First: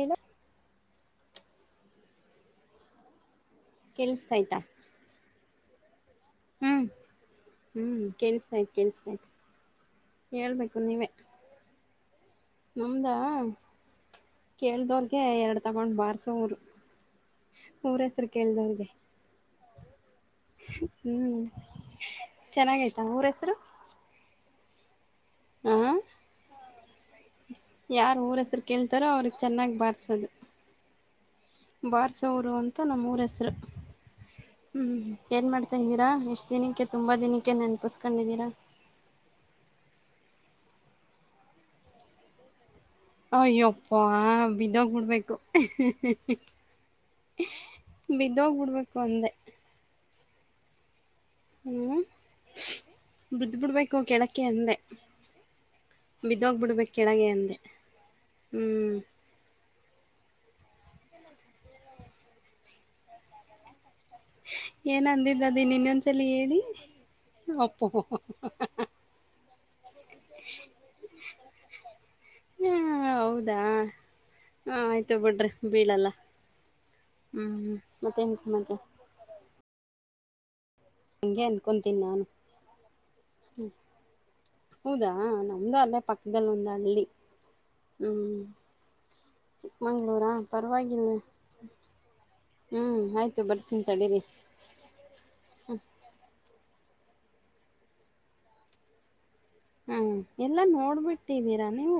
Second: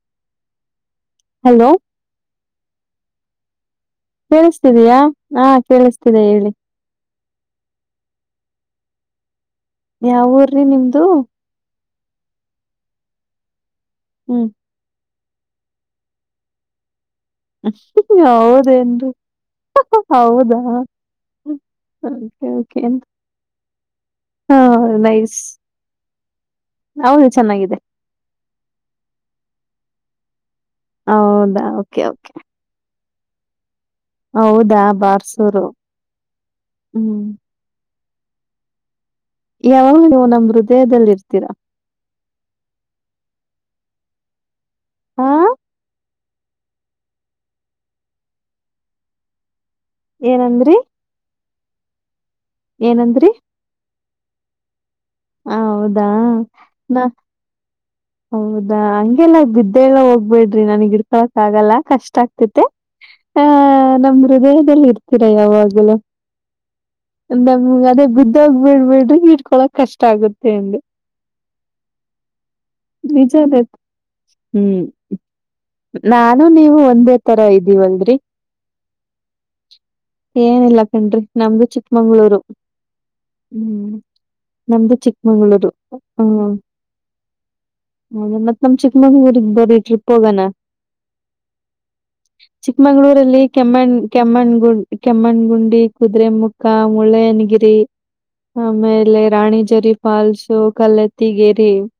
ಏನು. ಹಲೋ. ಕೇಳಿಸತಾಯ್ತಾ ಕೇಳಿಸ್ತಿದಯಾ ಹಾ ಕೇಳಿಸತೀ. ಹ್ಮ್ ಹ್ಮ್ ಕೆಲ್ಸ್ತಯತ್ ಕೆಲ್ಸ್ತಯತ್. ಯಾವ ಊರ್ರಿ ನಿಮ್ದು. ನಮ್ದ ಹ್ಮ್ ಕೇಳ್ದವ್ರಗೆ ಎರಡು ತಗೊಂಡ್ ಬಾರಸವರು. ಹೌದಂದು. ಹೌದಾ ಹ್ಮ್ ಚೆನ್ನಾಗಯ್ತಾ [unintelligible] ಊರ ಹೆಸರು ಹಾ ನೈಸ್. ಹ ಹೌದು ಚೆನ್ನಾಗಿದೆ ಯಾರ ಊರಸರು ಕೇಳ್ತಾರೋ ಅವ್ರಿಗೆ. ಚೆನ್ನಾಗಿ ಬಾರಿಸೋದು ಹೌದಾ ಓಕೆ ಓಕೆ ಬಾರಿಸೋರು ಅಂತ ನಮ್ಮೂರ ಹೆಸರು. ಹೌದಾ ಹ್ಮ್ ಏನ್ ಬಾರ್ಸೂರು ಮಾಡ್ತಾ ಇದ್ದೀರಾ ಎಷ್ಟ್ ದಿನಕ್ಕೆ ತುಂಬಾ ಹ್ಮ್ ದಿನಕ್ಕೆ ನೆನಪಿಸ. ಕಂಡಿದ್ದೀರಾ. ಯಾವಾಗ ನೀವು ನಮ್ ಹೃದಯದಲ್ಲಿ ಇರ್ತೀರಾ. ಅಯ್ಯಪ್ಪ ಹಾ ಬಿದ್ದೋಗ್ಬಡ್ಬೇಕು. ಬಿದ್ದೋಗ್ಬಿಡ್ಬೇಕು ಅಂದೇ. ಏನಂದ್ರರಿ. ಹ್ಮ ಬಿದ್ ಬಿಿಡ್ಬೇಕು ಕೆಳಕ್ಕೆ ಅಂದೆ. ಹ ಹೌದಾ ಬಿದ್ದೋಗ್ಬಿಡ್ಬೇಕ್ ನ. ಕೆಳಗೆ ಅಂದೆ ಹೌದಾ ಹ್ಮ್ ಹಂಗೆಲ್ಲ ಬಿದ್ದು. ೇಳ ಹೋಗ್ಬೇಡ್ರಿ ನನಗ್ ಹಿಡ್ಕೊಳಕ್ ಆಗಲ್ಲ ಕಷ್ಟ ಆಗ್ತತೆ ಆಹ. ನಮ್ ಹೃದಯದಲ್ಲಿ ಏನ್ ಇರ್ತೀರಾ ಅಂದಿದ್ದ ಅದಿನ್ ಯಾವಾಗೆಲ್ಲ. ಇನ್ನೊಂದ್ಸಲಿ ಹೇಳಿ ಅಂದ ಅಪ್ಪೋ ಅದೇ ಬುದ್ದೋಗ್ ಹಾ ಬಿಡ್ಬ ಬಿಡ್ರಿ ಇಟ್ಕೊಳಕ್. ಕಷ್ಟ ಆಗುತ್ತೆ ಅಂದೆ ಹೌದಾ [unintelligible] ಹಾ ಹ್ಮ್ ಆಯ್ತು ಬಿಡ್ರಿ ಬೀಳಲ್ಲ ನಾನು ನೀವು ಒಂದೇ ತರ ಹ್ಮ್ ಇದೀವಂದ್ರಿ ಮತ್ತೇನ್ ಸಮಾಚಾರ ಏನಿಲ್ಲ ಕಂಡ್ರಿ ನಮ್ದು ಚಿಕ್ಕಮಂಗ್ಳೂರು ಹ್ಮ ಹ್ಮ್ ನಮ್ದು ಹೌದಾ ಚಿಕ್ಕಮಂಗ್ಳೂರು ನಮ್ದು ಅಲ್ಲೇ ಹ್ಮ್ ಪಕ್ಕದಲ್ಲಿ ಒಂದು ಹಳ್ಳಿ [unintelligible] [unintelligible] ಬರೀ ಟ್ರಿಪ್ ಚಿಕ್ಕಮಂಗ್ಗಳೂರಾ ಪರವಾಗಿಲ್ವ ಹ್ಮ್ ಚಿಕ್ಕಮಂಗಳೂರಲ್ಲಿ ಆಯ್ತು ಬರ್ತೀನಿ ಕೆಮ್ಮಣ ತಡೀರಿ ಕೆಮ್ಮಣ್ಗು ಕೆಮ್ಮಣ್ಗುಂಡಿ ಕುದುರೆಮುಖ ಮುಳ್ಳಯ್ಯನಗಿರಿ ಆಮೇಲೆ ರಾಣಿಜರಿ ಹ್ಮ್ ಫಾಲ್ಸು ಎಲ್ಲ ನೋಡ್ಬಿಟ್ಟಿದ್ದೀರಾ ಕಲತ್ತಗಿರಿ ನೀವು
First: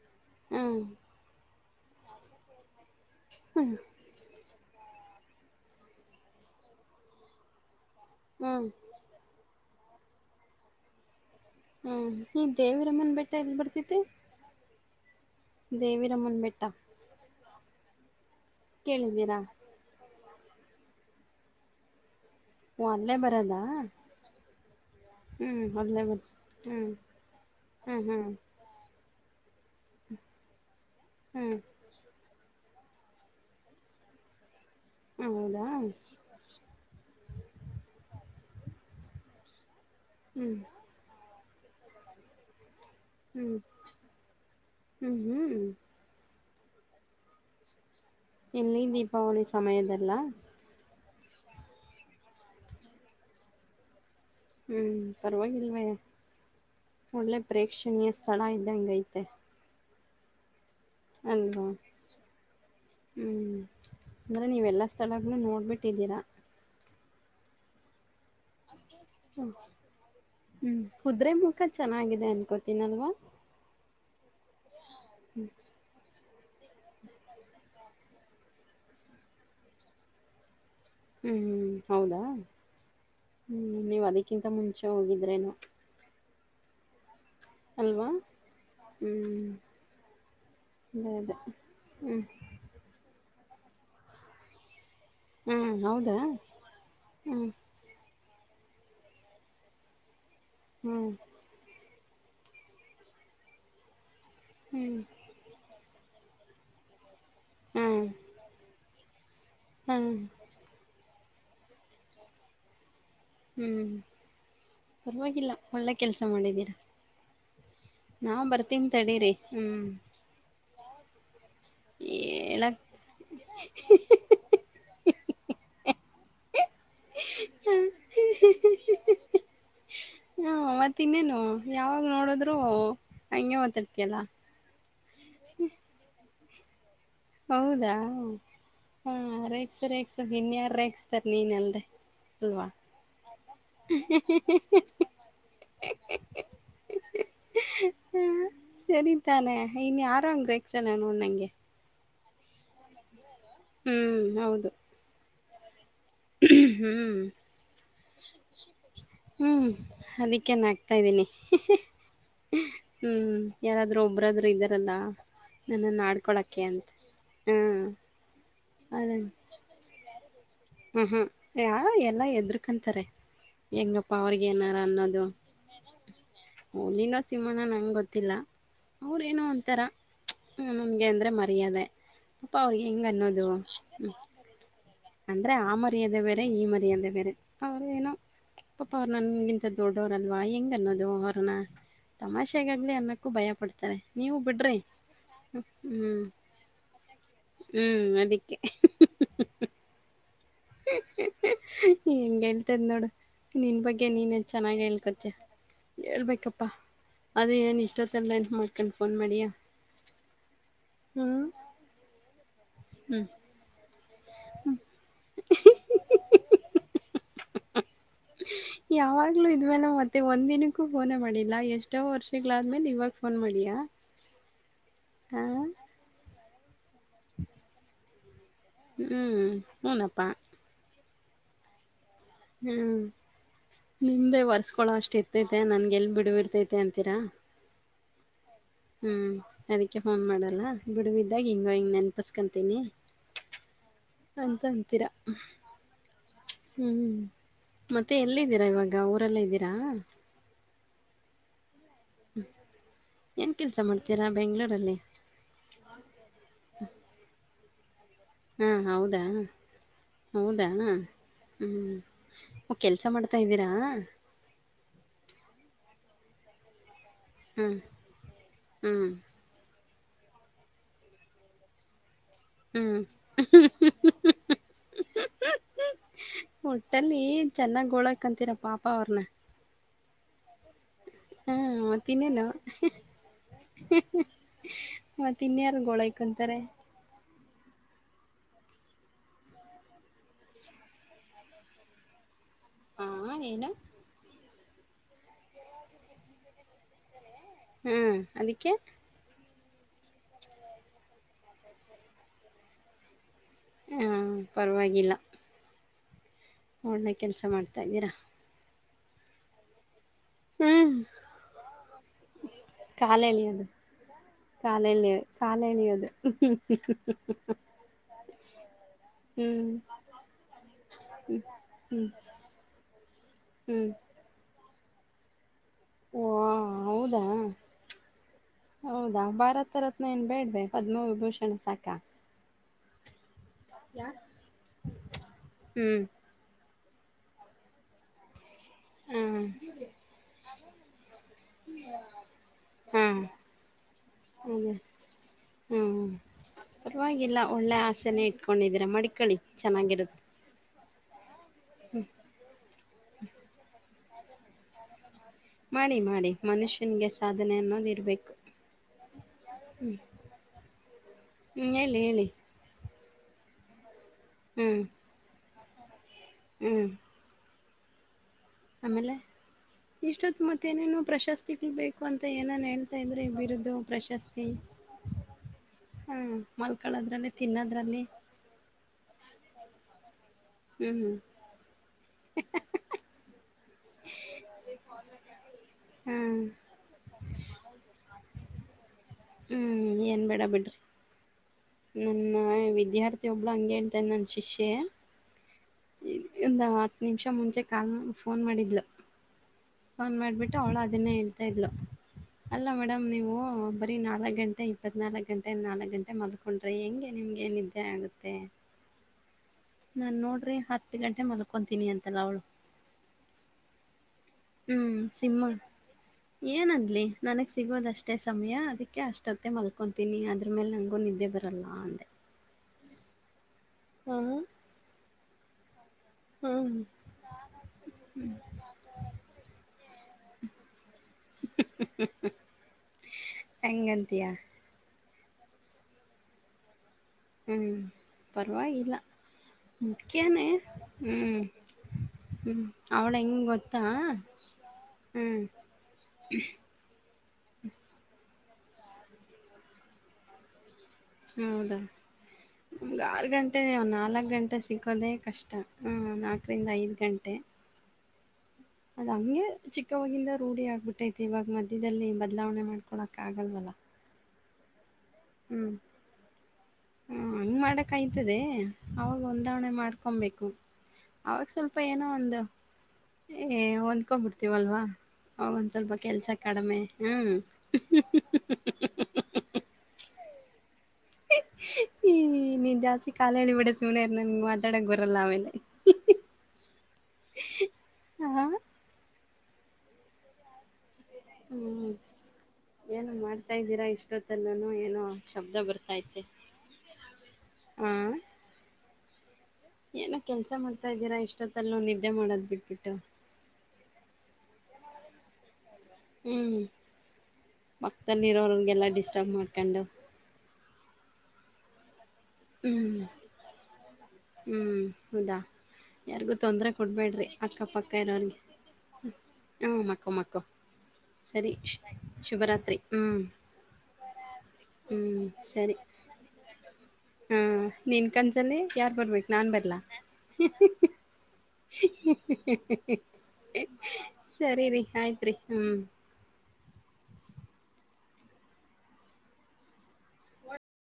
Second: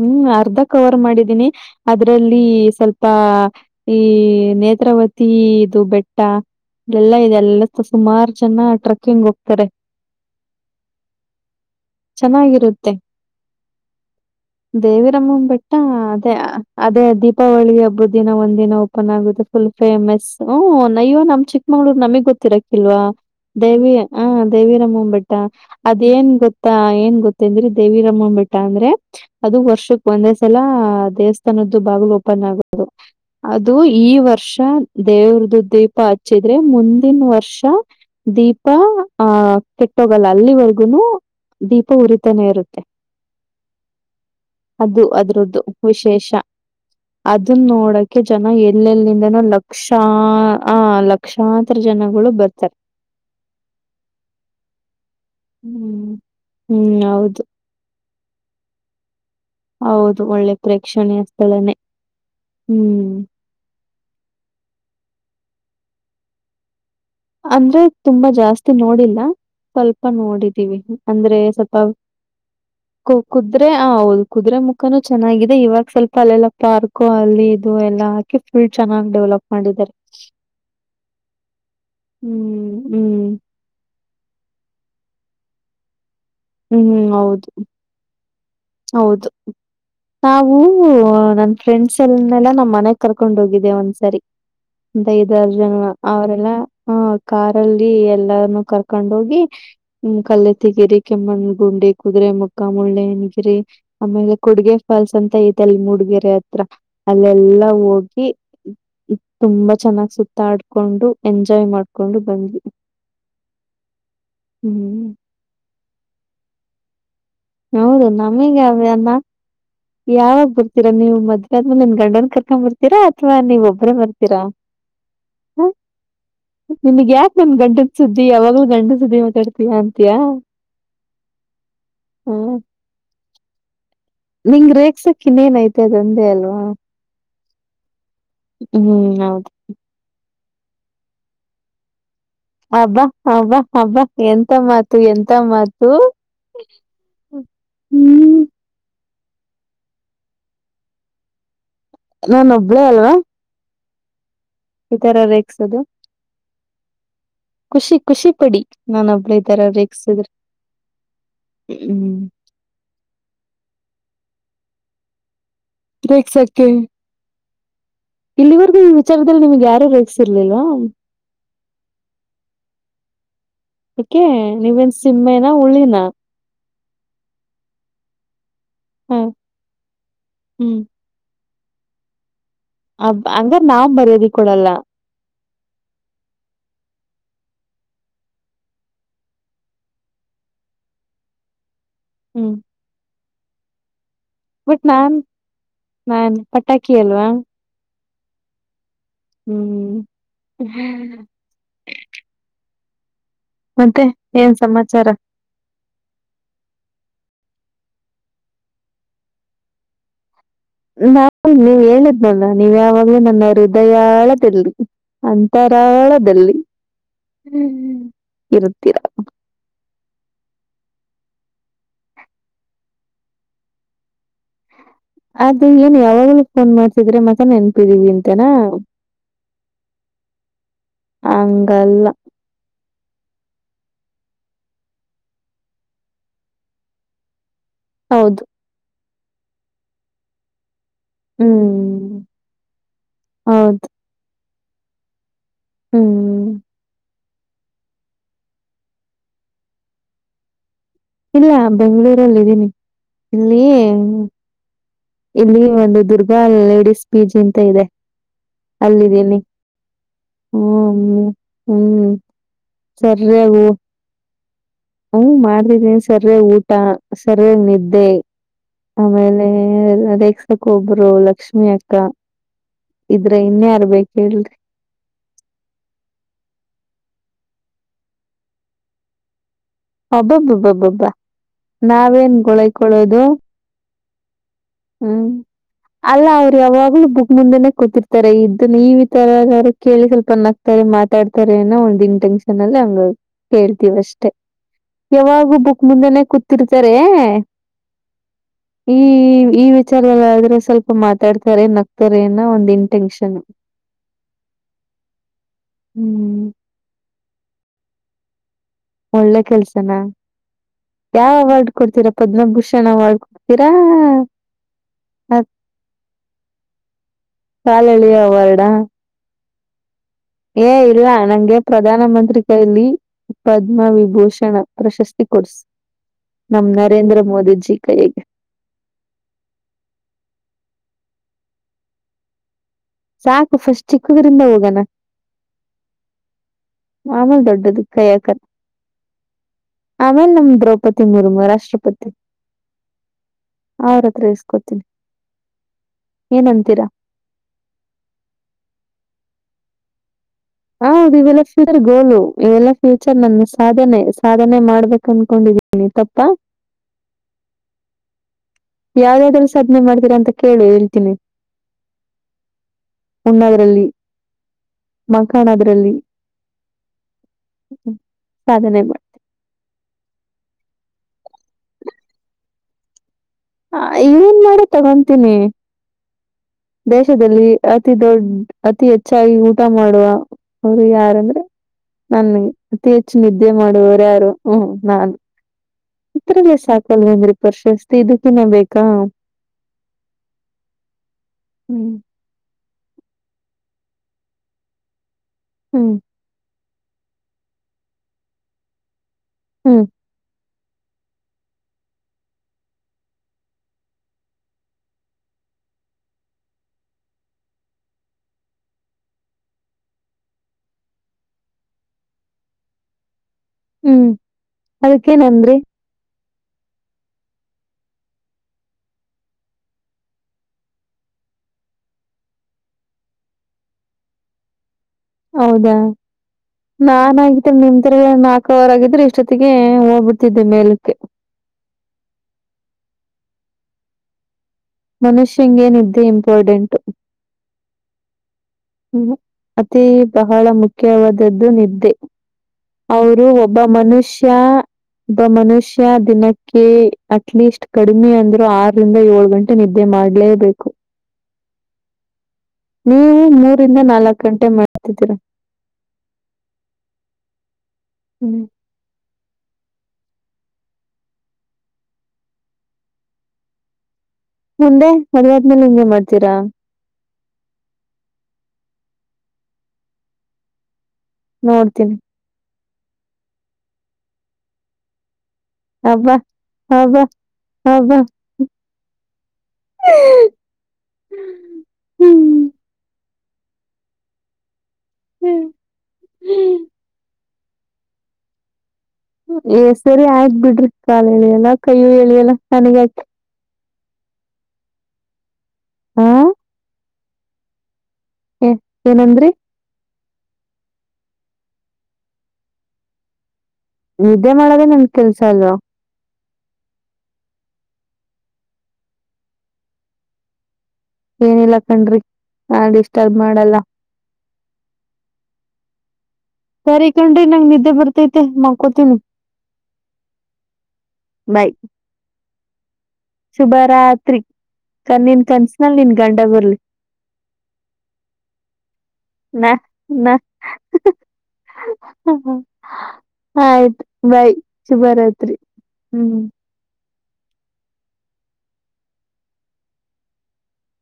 ಹ್ಮ್ ಅರ್ಧ ಹ್ಮ್ ಕವರ್ ಮಾಡಿದ್ದೀನಿ ಅದ್ರಲ್ಲಿ ಸ್ವಲ್ಪ ಹ್ಮ್ ಈ ನೇತ್ರಾವತಿ ಇದು ಬೆಟ್ಟ ಇದೆಲ್ಲಾ ಇದೆ ಎಲ್ಲ ಸುಮಾರು ಹ್ಮ್ ಜನ ಟ್ರಕ್ಕಿಂಗ್ ಹೋಗ್ತಾರೆ ಹ್ಮ ನೀ ಚೆನ್ನಾಗಿರುತ್ತೆ ದೇವಿರಮನ್ ಬೆಟ್ಟ ಎಲ್ ಬರ್ತತಿ ದೇವಿರಮ್ಮನ್ ಬೆಟ್ಟ ಅದೇ ಬೆಟ್ಟ ಅದೇ ದೀಪಾವಳಿಬ್ಬ ದಿನ ಒಂದ್ ದಿನ ಓಪನ್ ಕೇಳಿದ್ದೀರಾ ಆಗುತ್ತ ಫುಲ್ ಫೇಮಸ್ ಹ್ ಅಯ್ಯ ನಮ್ಮ ಚಿಕ್ಕಮಂಗ್ಳೂರು ನಮಗೆ ಗೊತ್ತ ಓ ತಿರಕಿಲ್ವಾ ಅಲ್ಲೇ ಬರದಾ ದೇವಿ ಆ ದೇವಿರಮ್ಮ ಬೆಟ್ಟ ಹ್ಮ್ ಅಲ್ಲೇ ಬರ್ ಅದೇಏನ್ ಗೊತ್ತಾ ಹ್ಮ್ ಏನ್ ಗೊತ್ತಂದ್ರಿ ದೇವಿ ಹ್ಮ್ ಹ್ಮ್ ರಮ್ಮನ ಬೆಟ್ಟ ಅಂದ್ರೆ ಅದು ವರ್ಷಕ್ ಒಂದೇ ಸಲ ಹ್ಮ್ ದೇವಸ್ಥಾನದ್ದು ಬಾಗಿಲು ಓಪನ್ ಆಗೆ ಅದು ಈ ವರ್ಷ ದೇವ್ರದು ಹೌದಾ ದೀಪ ಹಚ್ಚಿದ್ರೆ ಮುಂದಿನ ವರ್ಷ ವರ್ಷ ದೀಪ ಆಹ ಕೆಟ್ಟೋಗಲ್ಲ ಹ್ಮ್ ಅಲ್ಲಿವರ್ಗುನು ದೀಪ ಉರಿತಾನೆ ಇರುತ್ತೆ ಹ್ಮ್ ಅದು ಹ್ಮ್ ಅದ್ರದ್ದು ಹ್ಮ್ ವಿಶೇಷ ಅದನ್ನ ನೋಡಕ ಕ ಜನ ಎಲ್ಲಿ ಎಲ್ಲೆಲ್ಲಿಂದನೂ ದೀಪಾವಳಿ ಲಕ್ಷ ಸಮಯದಲ್ಲ ಆ ಲಕ್ಷಾಂತರ ಜನಗಳು ಬರ್ತಾರೆ ಹ್ಮ್ ಪರವಾಗಿಲ್ವೇ ಹ್ಮ್ ಹ್ಮ್ ಒಳ್ಳೆ ಹೌದು ಪ್ರೇಕ್ಷಣೀಯ ಚೆಳ ಇದ್ದ ಹಂಗ ಐತೆ ಹೌದು ಒಳ್ಳೆ ಪ್ರೇಕ್ಷಣೀಯ ಅಲ್ವಾ ಸ್ಥಳನೇ ಹ್ಮ್ ಅಂದ್ರೆ ನೀವೆಲ್ಲಾ ಸ್ಥಳ ನೋಡ್ಬಿಟ್ಟಿದ್ದೀರಾ ಅಂದ್ರೆ ತುಂಬಾ ಜಾಸ್ತಿ ನೋಡಿಲ್ಲ ಸ್ವಲ್ಪ ನೋಡಿದೀವಿ ಅಂದ್ರೆ ಸ್ವಲ್ಪ ತ್ತಿನಲ್ವಾ ಕು ಕುದ್ರೆ ಹ ಹೌದು ಕುದುರೆ ಮುಖನೂ ಚೆನ್ನಾಗಿದೆ ಇವಾಗ ಸ್ವಲ್ಪ ತಲೆೆಲ್ಲ ಪಾರ್ಕು ಅಲ್ಲಿ ಇದು ಎಲ್ಲಾ ಹಾಕಿ ಫುಲ್ ಚೆನ್ನಾಗಿ್ ಡೆವಲಪ್ ಮಾಡಿದ್ದಾರೆ ಹ್ಮ್ ಹೌದಾ ಹ್ಮ್ ಹ್ಮ್ ಹ್ಮ್ ನೀವ್ ಅದಕ್ಕಿಂತ ಮುಂಚೆ ಹೋಗಿದ್ರೇನು ಹ್ಮ್ ಹ್ಮ್ ಹೌದು ಅಲ್ವಾ ಹೌದು ಹ್ಮ್ ನಾವು ಅದೇ ಅದೇ ನನ್ ಫ್ರೆಂಡ್ಸ್ ಹ್ಮ್ ನೆೆಲ್ಲಾ ನಮ್ಮ್ ಮನೆಗ್ ಕರ್ಕೊಂಡ ಹೋಗಿದ್ದೆ ಒಂದ್ಸರಿ ಒ ಐದರ್ ಹ್ಮ್ ಜನ ಹೌದಾ ಅವರೆಲ್ಲ ಹ ಹ್ಮ್ ಕಾರಲ್ಲಿ ಎ ಕರ್ಕೊಂಡ ಹೋಗಿ ಕಲ್ಲತ್ತಗಿರಿ ಹ್ಮ್ ಕೆಮ್ಮಣ್ ಗುಂಡಿ ಕುದುರೆ ಮುಖ ಮುಳ್ಳೆಣಗಿರಿ ಆಮೇಲೆ ಕುಡ್ಗೆ ಹ್ಮ್ ಫಾಲ್ಸ್ ಅಂತ ಐಲ್ಲಿ ಮೂಡಗರೆ ಹ ಅಲ್ಲೆಲ್ಲಾ ಹ್ಮ್ ಹೋಗಿ ತುಂಬಾ ಚೆನ್ನಾಗ್ ಹ್ಮ್ ಸುತ್ತಾಡ್ಕೊಂಡು ಎಂಜಾಯ್ ಮಾಡ್ಕೊಂಡು ಬಂದ್ವಿ ಹ್ಮ್ ಹ್ಮ್ ಪರ್ವಾಗಿಲ್ಲ ಒಳ್ಳೆ ಕೆಲ್ಸ ಮಾಡಿದ್ದೀರಾ ಹೌದು ನಾವು ಬರ್ತೀನಿ ನಮಗಲ್ಲ ತಡೀರಿ ಹ್ಮ್ ಯಾವಾಗ ಬರ್ತೀರಾ ನೀವು ಮದ್ೆ ಾದ್ಮೇಲೆ ನಿನ್ ಗಂಡನ್ ಕರ್ಕೊಂಡ್ ಹೇಳಕ್ ಬರ್ತೀರಾ ಅಥವಾ ನೀವೊಬ್ಬ್ರ ಬರ್ತೀರಾ ಹ ನಿಮ್ಗ್ ಯಾಕ ನಮ ಹಾ ಗಂಂಡದ ಸುದ್ದಿ ಯಾವಾಗ್ಲೂ ಗಂಡ ಸುದ್ದಿ ಮಾತಾಡ್ತೀಯಾ ಅಂತಯಾ ಮತ್ತ ಇನ್ನೇನು ಯಾವಾಗ ಹ ನೋಡಿದ್ರು ಹಂಗೆ ಮಾತಾಡ್ತಿಯಲ್ಲ ನಿನ್ಂಗ ರೇಕ್ಸಕ್ ಇನ್ನೇನ್ಐತೆ ಅದಂದೇ ಅಲ್ವಾ ಹೌದಾ ಹ್ಮ್ ಹಾ ಹೌದು ರೇಕ್ಸ ರೇಕ್ಸ ಇನ್ಯಾರ ರೇಗಿಸ್ತರ್ ನೀನ್ ಎಲ್ದೆ ಹಬ್ಬಾ ಹಬ್ಬಾ ಹಬ್ಬಾ ಎಂತ ಮಾತು ಎಂತ ಮಾತು ಹಾ ಹ್ಮ್ ಸರಿ ತಾನೆ ಇನ್ನು ಆರಾಮಂಗ ರೇಕ್ಸಲ್ಲ ನೋಡ್ ನಂಗೆ ನಾನ ಒಬ್ಳೇ ಅಲ್ವಾ ಹ್ಮ್ ಹೌದು ಈ ತರ ರೇಕ್ಸದು ಹ್ಮ್ ಡಿ ನಾನನ್ ಹಬ್ಳ ಇದ ತರ ಹ್ಮ್ ರೇಕ್ಸಿದ್ರೆ ಅದಕ್ಕೆ ನಾಗ್ತಾ ಇದ್ದೀನಿ ಹ್ಮ್ ಹ್ಮ್ ಯಾರಾದ್ರೂ ಒಬ್ಬ್ರಾದ್ರರು ಇದಾರೆ ಲ್ಲ ನನ್ನ ಆಡ್ಕೊಳಕೆ ರೇಗ್ಸಕ್ಕೆ ಅಂತ ಹ್ಮ ಇಲ್ಲಿವರೆಗೂ ಈ ವಿಚಾರದಲ್ಲಿ ನಿಮ್ಗೆ ಯಾರು ರಸ ಹ್ಮ್ ಹ್ಮ್ ಯ ಎಲ್ಲಾ ಎದ್ರಕಂತಾರೆ ಹೆಂಗಪ್ಪ ಅಕೆ ಅವ್ರಿಗೆ ಏನಾರ ನೀವೇನ್ ಸಿಂಹನ ಹುಲಿನ ಹುಲಿನಾ ಸಿಂಹನ ನನಗೆ ಗೊತ್ತಿಲ್ಲ ಹ ಅವ್ರ ಏನು ಒಂತರ ನಮ್ಗೆ ಅಂದ್ರೆ ಮ ಅಯಾದ ಅ ಹಂಗ ನಾವು ಮರ್ಯಾದೆ ಕೊಡಲ್ಲ ಅಂದ್ರೆ ಆ ಮರ್ಯಾದೆ ಬೇರೆ ಈ ಮರ್ಯಾದೆ ಬೇರೆ ಅವರು ಏನುೋ ಪಪ ಅವರು ನನ್ಗಿಂತ ದೊಡ್ಡವರಲ್ವಾ ಹೆಂಗ ಅನ್ನೋದು ಅವ್ರನ ಹ್ಮ್ ತಮಾಷೆಗಾಗ್ಲಿ ಅನ್ನಕ್ಕೂ ಭಯ ಪಡ್ತಾರೆ ನೀವು ಬಿಡ್ರಿ ಬಟ್ ನಾನ್ ಹ್ಮ್ ನಾನ್ ಪಟಾಕಿ ಅಲ್ವಾ ಅಕ್ಕೆ ಹ್ಮ್ ಹೆಂಗಳ್ ತ ನೋಡು ನಿನ್ ಮತ್ತೆ ಬಗ್ಗೆ ನೀನ್ ಏನ್ ಚೆನ್ನಾಗಿ ಸಮಾಚಾರ ಹೇಳ್ಕೋತೆ ಹೇಳ್ಬೇಕಪ್ಪಾ ಅದ ಏನ್ ಇಷ್ಟತ್ತಲ್ಲ ಎನ್ ಮಾಡ್ಕೊಂಡ್ ಫೋನ್ ಮಾಡಿಯ ನಾ ನೀವ್ ಹೇಳಿದ್ನಲ್ಲ ನೀವ್ ಯಾವಾಗ್ಲೂ ನನ್ನ ಹೃದಯ ದಲ್ಲಿ ಅಂತರಾಳದಲ್ಲಿ ಇರುತ್ತೀರಾ ಯಾವಾಗ್ಲು ಇದ್ಮೇಲೆ ಮತ್ತೆ ಒಂದ ಒಂದಿನಕ್ಕೂ ಫೋನ ಮಾಡಿಲ್ಲಾ ಎಷ್ಟೋ ವರ್ಷಗಳಾದ್ಮೇಲೆ ಇವಾಗ ಫೋನ್ ಮಾಡಿಯಾ ಹಾ ಅದು ಏನ್ ಯಾವಾಗ್ಲೂ ಫೋನ್ ಮಾಡಿದ್ರೆನೇ ನೆನಪಿದಿವಿ ಅಂತನಾ ಹ್ಮ್ ಹಊನಪ್ಪಾ ಹಂಗಲ್ಲ ಹ್ಮ್ ನಿಮ್ದೆ ವರ್ಸ್ಕೊಳ ಅಷ್ಟ ಇತ್ತೈತೆ ನನ್ಗೆಲ್ ಬಿಡು ಬಿಡ್ತೈತೆ ಅಂತೀರಾ ಹೌದು ಹ್ಮ್ ಅದಕ್ಕೆ ಫೋನ್ ಮಾಡಲ್ಲ ಬಿಡಗಿದ್ದಾಗ ಹಿಂಗ ಹಿಂಗ್ ಹ್ಮ್ ನೆನಪಸ್ಕೊಂತೀನಿ ಹೌದು ಅಂತ ಅಂತೀರಾ ಹ್ಮ್ ಹ್ಮ್ ಮತ್ತೆ ಎಲ್ಲಿದ್ದೀರಾ ಇವಾಗ ಊರೆಲ್ಲ ಇದ್ದೀರಾ ಇಲ್ಲ ಬೆಂಗಳೂರಲ್ಲಿ ಇದ್ದೀನಿ ಏನ್ ಇಲ್ಲಿ ಕೆಲ್ಸ ಮಾಡ್ತೀರಾ ಬೆಂಗ್ಳೂರಲ್ಲಿ ಇಲ್ಲಿ ಒಂದು ದುರ್ಗಾ ಲೇಡಿಸ್ ಪೀಜಿ ಅಂತ ಇದೆ ಹಾ ಹೌದಾ ಅಲ್ಲಿದ್ದೀನಿ ಹೌದಾ ಹ್ಮ್ ಹ್ಮ್ ಕೆಲ್ಸ ಮಾಡ್ತಾ ಇದ್ದೀರಾ ಹ ಮಾಡ್ದಿದೀನಿ ಸರ್ರ ಊಟ ಸರ್ ಹ್ಮ್, ನಿದ್ದೆ ಹ್ಮ್, ಆಮೇಲೆ ರೇಕ್ಸಕ್ಕ ಒಬ್ರು ಲಕ್ಷ್ಮಿ ಅಕ್ಕ ಹ್ಮ್. ಇದ್ರ ಇನ್ಯಾರ್ಬೇಕೇಳಿ ಒಟ್ಟಲ್ಲಿ ಚೆನ್ನಾಗ ಹೋಳಾಕಂತೀರ ಪಾಪ ಅವ್ರನ್ನ ಒಬ್ಬೊಬ್ಬ ಒಬ್ಬಬ್ಬೊಬ್ಬ ಹಾ ನಾವೇನ್ ಮತ್ತಿನ್ನೇನು ಗೊಳಕೊಳ್ಳೋದು ಹ್ಮ್ ಮತ್ತಿನ್ಯಾರು ಅಲ್ಲ ಅವ್ರು ಗೋಳೈಕೊಂತಾರೆ. ಯಾವಾಗ್ಲೂ ಬುಗ್ ಮುಂದೆನೇ ಕೂತಿರ್ತಾರೆ ತರ ಇದ್ ನೀವ ಈ ತರಾರ ಕೇಳಿ ಸ್ವಲ್ಪ ನಗ್ತಾರೆ ಮಾತಾಡ್ತಾರೆ ಅನ ಒಂದ ದನ್ಟೆಂಗ ಅನ್ನಲ್ಲ ಹಾ ಹಂಗ ಏನು? ಹೇಳ್ತೀವ ಅಷ್ಟೇ ಯಾವಾಗೂ ಬುಕ್ ಮುಂದೆನೇ ಕೂತಿರ್ತಾರೆ ಹ್ಮ್ ಅದಿಕ್ಕೆ ಈ ಈ ವಿಚಾರದಲ್ಲಿ ಆದ್ರೆ ಸ್ವಲ್ಪ ಮಾತಾಡ್ತಾರೆ ನಗ್ತಾರಏನ ಒಂದ್ ಇಂಟೆನ್ಷನ್ ಹ ಪರವಾಗಿಲ್ಲ ಹ್ಮ್ ಹಣನ ಕೆಲ್ಸ ಮಾಡ್ತಾ ಇದ್ದೀರಾ ಒಳ್ಳೆ ಕೆಲ್ಸನಾ ಹ್ಮ್ ಯಾವ ಅವಾರ್ಡ್ ಕೊಡ್ತೀರಾ ಪದ್ಮಭೂಷಣ್ ಅವಾರ್ಡ್ ಕೊಡ್ತೀರಾ ಕಾಲ ಎಳಿಯ ಅದ್ ಕಾಲಳಿಯೋದು ವರ್ಡಾ ಹ್ಮ್ ಏ ಇಲ್ಲ ನಂಗೆ ಪ್ರಧಾನ ಮಂತ್ರಿ ಕೈಲಿ ಪದ್ಮ ಹ್ಮ್. ವಿಭೂಷಣ ಪ್ರಶಸ್ತಿ ಕೊರ್ಸ್ ಓ ನಮ್ ನರೇಂದ್ರ ಹೌದಾ ಮೋದಿಜಿ ಕೈಗೆ ಹೌದಾ ಭಾರತ ರತ್ನ ಏನ್ ಬೇಡ್ವೆ ಪದ್ಮವಿಭೂಷಣ ಸಾಕಾ ಸಾಕು ಫಸ್ಟ್ ಚಿಕ್ಕಗ್ರಿಂದ ಹೋಗಣ ಹ್ಮ್ ಆಮಾ ದೊಡ್ಡ ದಿಕ್ಕ ಯಕ ಹ್ಮ್ ಆಮೇಲೆ ದ್ರೌಪದಿ ಮುರ್ಮು ರಾಷ್ಟ್ರಪತಿ ಹಾ ಅವ್ರತ್ರ ಅದೇ ಇಸ್ಕೋತೀನಿ ಹ್ಮ್ ಏನಂತೀರಾ ಪರವಾಗಿಲ್ಲ ಒಳ್ಳೆ ಆಸೆನೇ ಇಟ್ಕೊಂಡಿದೀರ ಮಡ್ಕೊಳ್ಳಿ ಚೆನ್ನಾಗಿರುತ್ತೆ ಹೌದು ಇವೆಲ್ಲ ಫ್ಯೂಚರ್ ಗೋಲು ಇವೆಲ್ಲ ಫ್ಯೂಚರ್ ನನ್ನ ಸಾಧನೆ ಸಾಧನೆ ಮಾಡ್ಬೇಕ ಮಾಡಿ ಮಾಡಿ ಮನುಷ್ಯನ್ಗೆ ಸಾಧನೆ ಅನ್ನೋದ ಇರ್ಬೇಕು ಯಾವ್ಯಾದರೂ ಸಾಧನೆ ಮಾಡ್ತೀರಾ ಅಂತ ಕೇಳಿ ಹೇಳ್ತೀನಿ ಹ್ಞೂ ಹೇಳಿ ಹೇಳಿ ಮುಣದ್ರಲ್ಲಿ ಹ್ಮ್ ಮಖನ್ ಅದ್ರಲ್ಲಿ ಹ್ಮ್ ಸಾಧನೆ ಮಾಡ್ತೇ ಇಷ್ಟೊತ್ ಮತ್ತೇನೇನುೋ ಪ್ರಶಸ್ತಿಗಳು ಬೇಕು ಅಂತ ಏನನ್ ಹೇಳ್ತಾ ಇದ್ರು ಹ ಏನ್ ಮಾಡಿ ತಗೊತೀನಿ ಹಾಂ ಮಲ್ಕೊಳ್ಳೋದ್ರಲ್ಲಿ ದೇಶದಲ್ಲಿ ಅತಿ ತಿನ್ನೋದ್ರಲ್ಲಿ ದೊಡ್ಡ ಅತಿ ಹೆಚ್ಚಾಗಿ ಊಟ ಊಟ ಮಾಡುವ ಅವರು ಹ್ಞೂ ಯಾರಂದ್ರೆ ನನ್ಗೆ ಅತಿ ಹೆಚ್ಚು ನಿದ್ದೆ ನದೆ ಮಾಡುವರು ಯಾರು ಹ್ಮ ನಾನು ಹಾಂ ಇತ್ರದ ಸಾಕಲ್ವೇನ್ರಿ ಪ್ರಶಾಸ್ತಿ ಇದಕ್ಕಿನ ಬೇಕಾ ಹ್ಮ್ ಏನ್ ಬೇಡ ಬಿಡ್ರಿ ಹ್ಮ್ ನನ್ನ ವಿದ್ಯಾರ್ಥಿ ಒಬ್ಳು ಹಂಗೆ ಹೇಳ್ತನೆ ನನ್ ಶಿಷ್ಯ ಹ್ಮ್ ಒ ಹತ್ತು ನಿಮಿಷ ಮುಂಚೆ ಕಾಲ್ ಫೋನ್ ಮಾಡಿದ್ಲು ಹ್ಮ್ ಫೋನ್ ಮಾಡ್ಬಿಟ್ಟ ಅವಳ ಅದನ್ನೇ ಹೇಳ್ತಾ ಇದ್ಲು ಅಲ್ಲ ಮೇಡಮ್ ನೀವು ಬರೀ ನಾಲ್ಕ್ ಗಂಟೆ ಇಪ್ಪತ್ನಾಾಲ್ಕಕ್ ಗಂಟೆ ನಾಲ್ಕಕ್ ಗಂಟೆ ಮಲ್ಕೊಂಡ್ರಿ ಹೆಂಗೆ ನೀ ನಿಮಗೆ ನಿದ್ದೆ ಆಗುತ್ತೆ ನಾನ್ ನೋಡ್ರಿ ಹತ್ತು ಗಂಟೆ ಮಲ್ಕೊತೀನಿ ಅಂತಲ್ಲ ಅವಳು ಹ್ಮ್ ಹ್ಮ್ ಅದಕ್ಕೇನಂದ್ರಿ ಸಿಮ್ಮಲ್ ಏನನ್ ನನಗ್ ಸಿಗೋದಷ್ಟೇ ಸಮಯ ಅದಕ್ಕೆ ಅಷ್ಟೊತ್ತೇ ಮಲ್ಕೊಂತೀನಿ ಅದ್ರ ಮೇಲೆ ನಂಗಗು ನಿದ್ದೆ ಇವರೆಲ್ಲಾ ಹ್ಮ ಹೌದಾ. ಹ್ಮ. ನಾಗಿದ್ದ ನಿಮ ತರ ನಾಲ್ಕವರ್ ಆಗಿದ್ರೆ ಇಷ್ಟೊತ್ತಿಗೆ ಹೋಗ್ಬಿಡ್ತಿದ್ದೆ ಮೇಲಕ್ಕೆ. [unintelligible] ಎಂಗಂತಿಯ. ಮನುಷ್ಯಂಗ ನಿದ್ದೆ ಇಂಪಾರ್ಟೆಂಟು. ಹ್ಮ್. ಪರವಾಗಿಲ್ಲ ಹ್ಮ ಅತಿ ಬಹಳ ಮುಖ್ಯನೇ ಹ್ಮ್ ಮುಖ್ಯವಾದದ್ದು ನಿದ್ದೆ. ಹ್ಮ್ ಅವಳ ಅವರು ಹೆಂಗ ಒಬ್ಬ ಗೊತ್ತಾ. ಮನುಷ್ಯ ಒಬ್ಬ ಹ್ಮ್ ಮನುಷ್ಯ ದಿನಕ್ಕೆ. ಅಟ್ಲೀಸ್ಟ್ ಕಡಿಮೆ ಅಂದ್ರು ಆರರಿಂದ ಏಳು ಗಂಟೆ ನಿದ್ದೆ ಮಾಡ್ಲೇಬೇಕು. ಹೌದಾ ಹಮ್ ನೀವು ಆರು ಗಂಟೆ ಮೂರಿಂದ ನಾಲ್ಕು ಗಂಟೆ ಸಿಕ್ಕೋದೇ ಮಾಡ್ತಿದ್ದೀರಾ ಕಷ್ಟ ಹ ನಾಲ್ಕರಿಂದ ಐದು ಗಂಟೆ. ಹ್ಮ್. ಅದ ಹಂಗೆ ಚಿಕ್ಕವಾಗಿಂದ ರೂಢಿ ಆಗ್ಬಿಟ್ಟೈತೆ ಇವಾಗ ಮಧ್ಯದಲ್ಲಿ ಬದಲಾವಣೆ ಮಾಡ್ಕೊಳಕ್ ಆಗಲ್ವಲ್ಲ. ಮುಂದೆ ಮದ್ವೇದ್ಮೇಲೆ ಹ್ಮ್ ಹಂಗೆ ಮಾಡ್ತೀರಾ. ಹ ಹಂಗ್ ಮಾಡಕ್ ಆಯ್ತದೆ ಅವಾಗ ಒಂದಾವಣೆ ಮಾಡ್ಕೊಬೇಕು. ಅವಾಗ ಸ್ವಲ್ಪ ನೋಡ್ತೀನಿ ಏನೋ ಒಂದು ಏ ಹೊಂದ್ಕೊ್ ಬಿಡ್ತೀವಲ್ವಾ. ಅವಾಗ ಒಂದ ಸ್ವಲ್ಪ ಹಬ್ಬಾ ಕೆಲ್ಸ ಕಡಿಮೆ ಹಬ್ಬಾ ಹ್ಮ್. ಹಬ್ಬಾ ಹ ನೀ ಜಾಸ್ತಿ ಕಾಲೇಳಿಬೇಡ ಸುಮ್ನ ಇರ [unintelligible] [unintelligible] ಬರಲ್ಲ ಆಮೇಲೆ. ಹಾ. ಏ ಸರಿ ಆಯ್ತ ಬಿಡ್ರಿ ಕಾಲ್ ಎಳಿಯಲ್ಲ ಕೈಯ್ಯು ಎಳಿಯಲ್ಲ ನನಗ ಯಾಕೆ. ಬರ್ತಾ ಇದೀರಾ ಇಷ್ಟೊತ್ತಲ್ಲ ಏನೋ ಶಬ್ದ ಹಾ ಬರ್ತಾೈತೆ. ಹಾ ಏನಂದ್ರಿ ಏನು ಕೆಲ್ಸ ಮಾಡ್ತ ಇದೀರಾ ಇಷ್ಟೊತ್ತಲ್ ನಿದ್ದೆ ಮಾಡೋದ್ ಬಿಟ್ಬಿಟ್ಟು. ನಿದ್ದೆ ಮಾಡದ ನಮ ಕೆಲ್ಸ ಅಲ್ವಾ. ಹ್ಮ್ ಪಕ್ಕದಲ್ಲಿರೋಗೆಲ್ಲ ಡಿಸ್ಟರ್ಬ್ ಮಾಡ್ಕೊಂಡು. ಏನಿಲ್ಲ ಕಣ್ರಿ ನಾ ಡಿಸ್ಟರ್ಬ್ ಮಾಡಲ್ಲ. ಹ್ಮ್ ಹೌದಾ. ಯಾರಿಗೂ ತೊಂದರೆ ಸರಿ ಕಣ್ರಿ ಕೊಡಬೇಡ್ರಿ ನಂಗ ನಿದ್ದೆ ಬರ್ತೈತೆ ಮಕೋತೀನಿ. ಹಾ ಮಕ್ಕೊ ಮಕ್ಕೋ ಸರಿ ಶು ಶುಭರಾತ್ರಿ. ಹ್ಞೂ ಶುಭ ರಾತ್ರಿ ಕಣ್ಣನ್ ಕನ್ಸನಲ್ಲಿ ನಿನ್ ಗಂಡಗುರ್ಲಿ. ಹ್ಮ ನೀನ್ ಕನ್ಸಲ್ಲ ಯಾರ್ ಬರ್ಬೇಕು ನಾನ್ ನಾ ಬರ್ಲಾ. ನಾ ಆಯ್ತು ಬಾಯ್ ಸರಿರಿ ಆಯ್ತ್ರಿ ಶುಭರಾತ್ರಿ ಹ್ಮ್. [inaudible]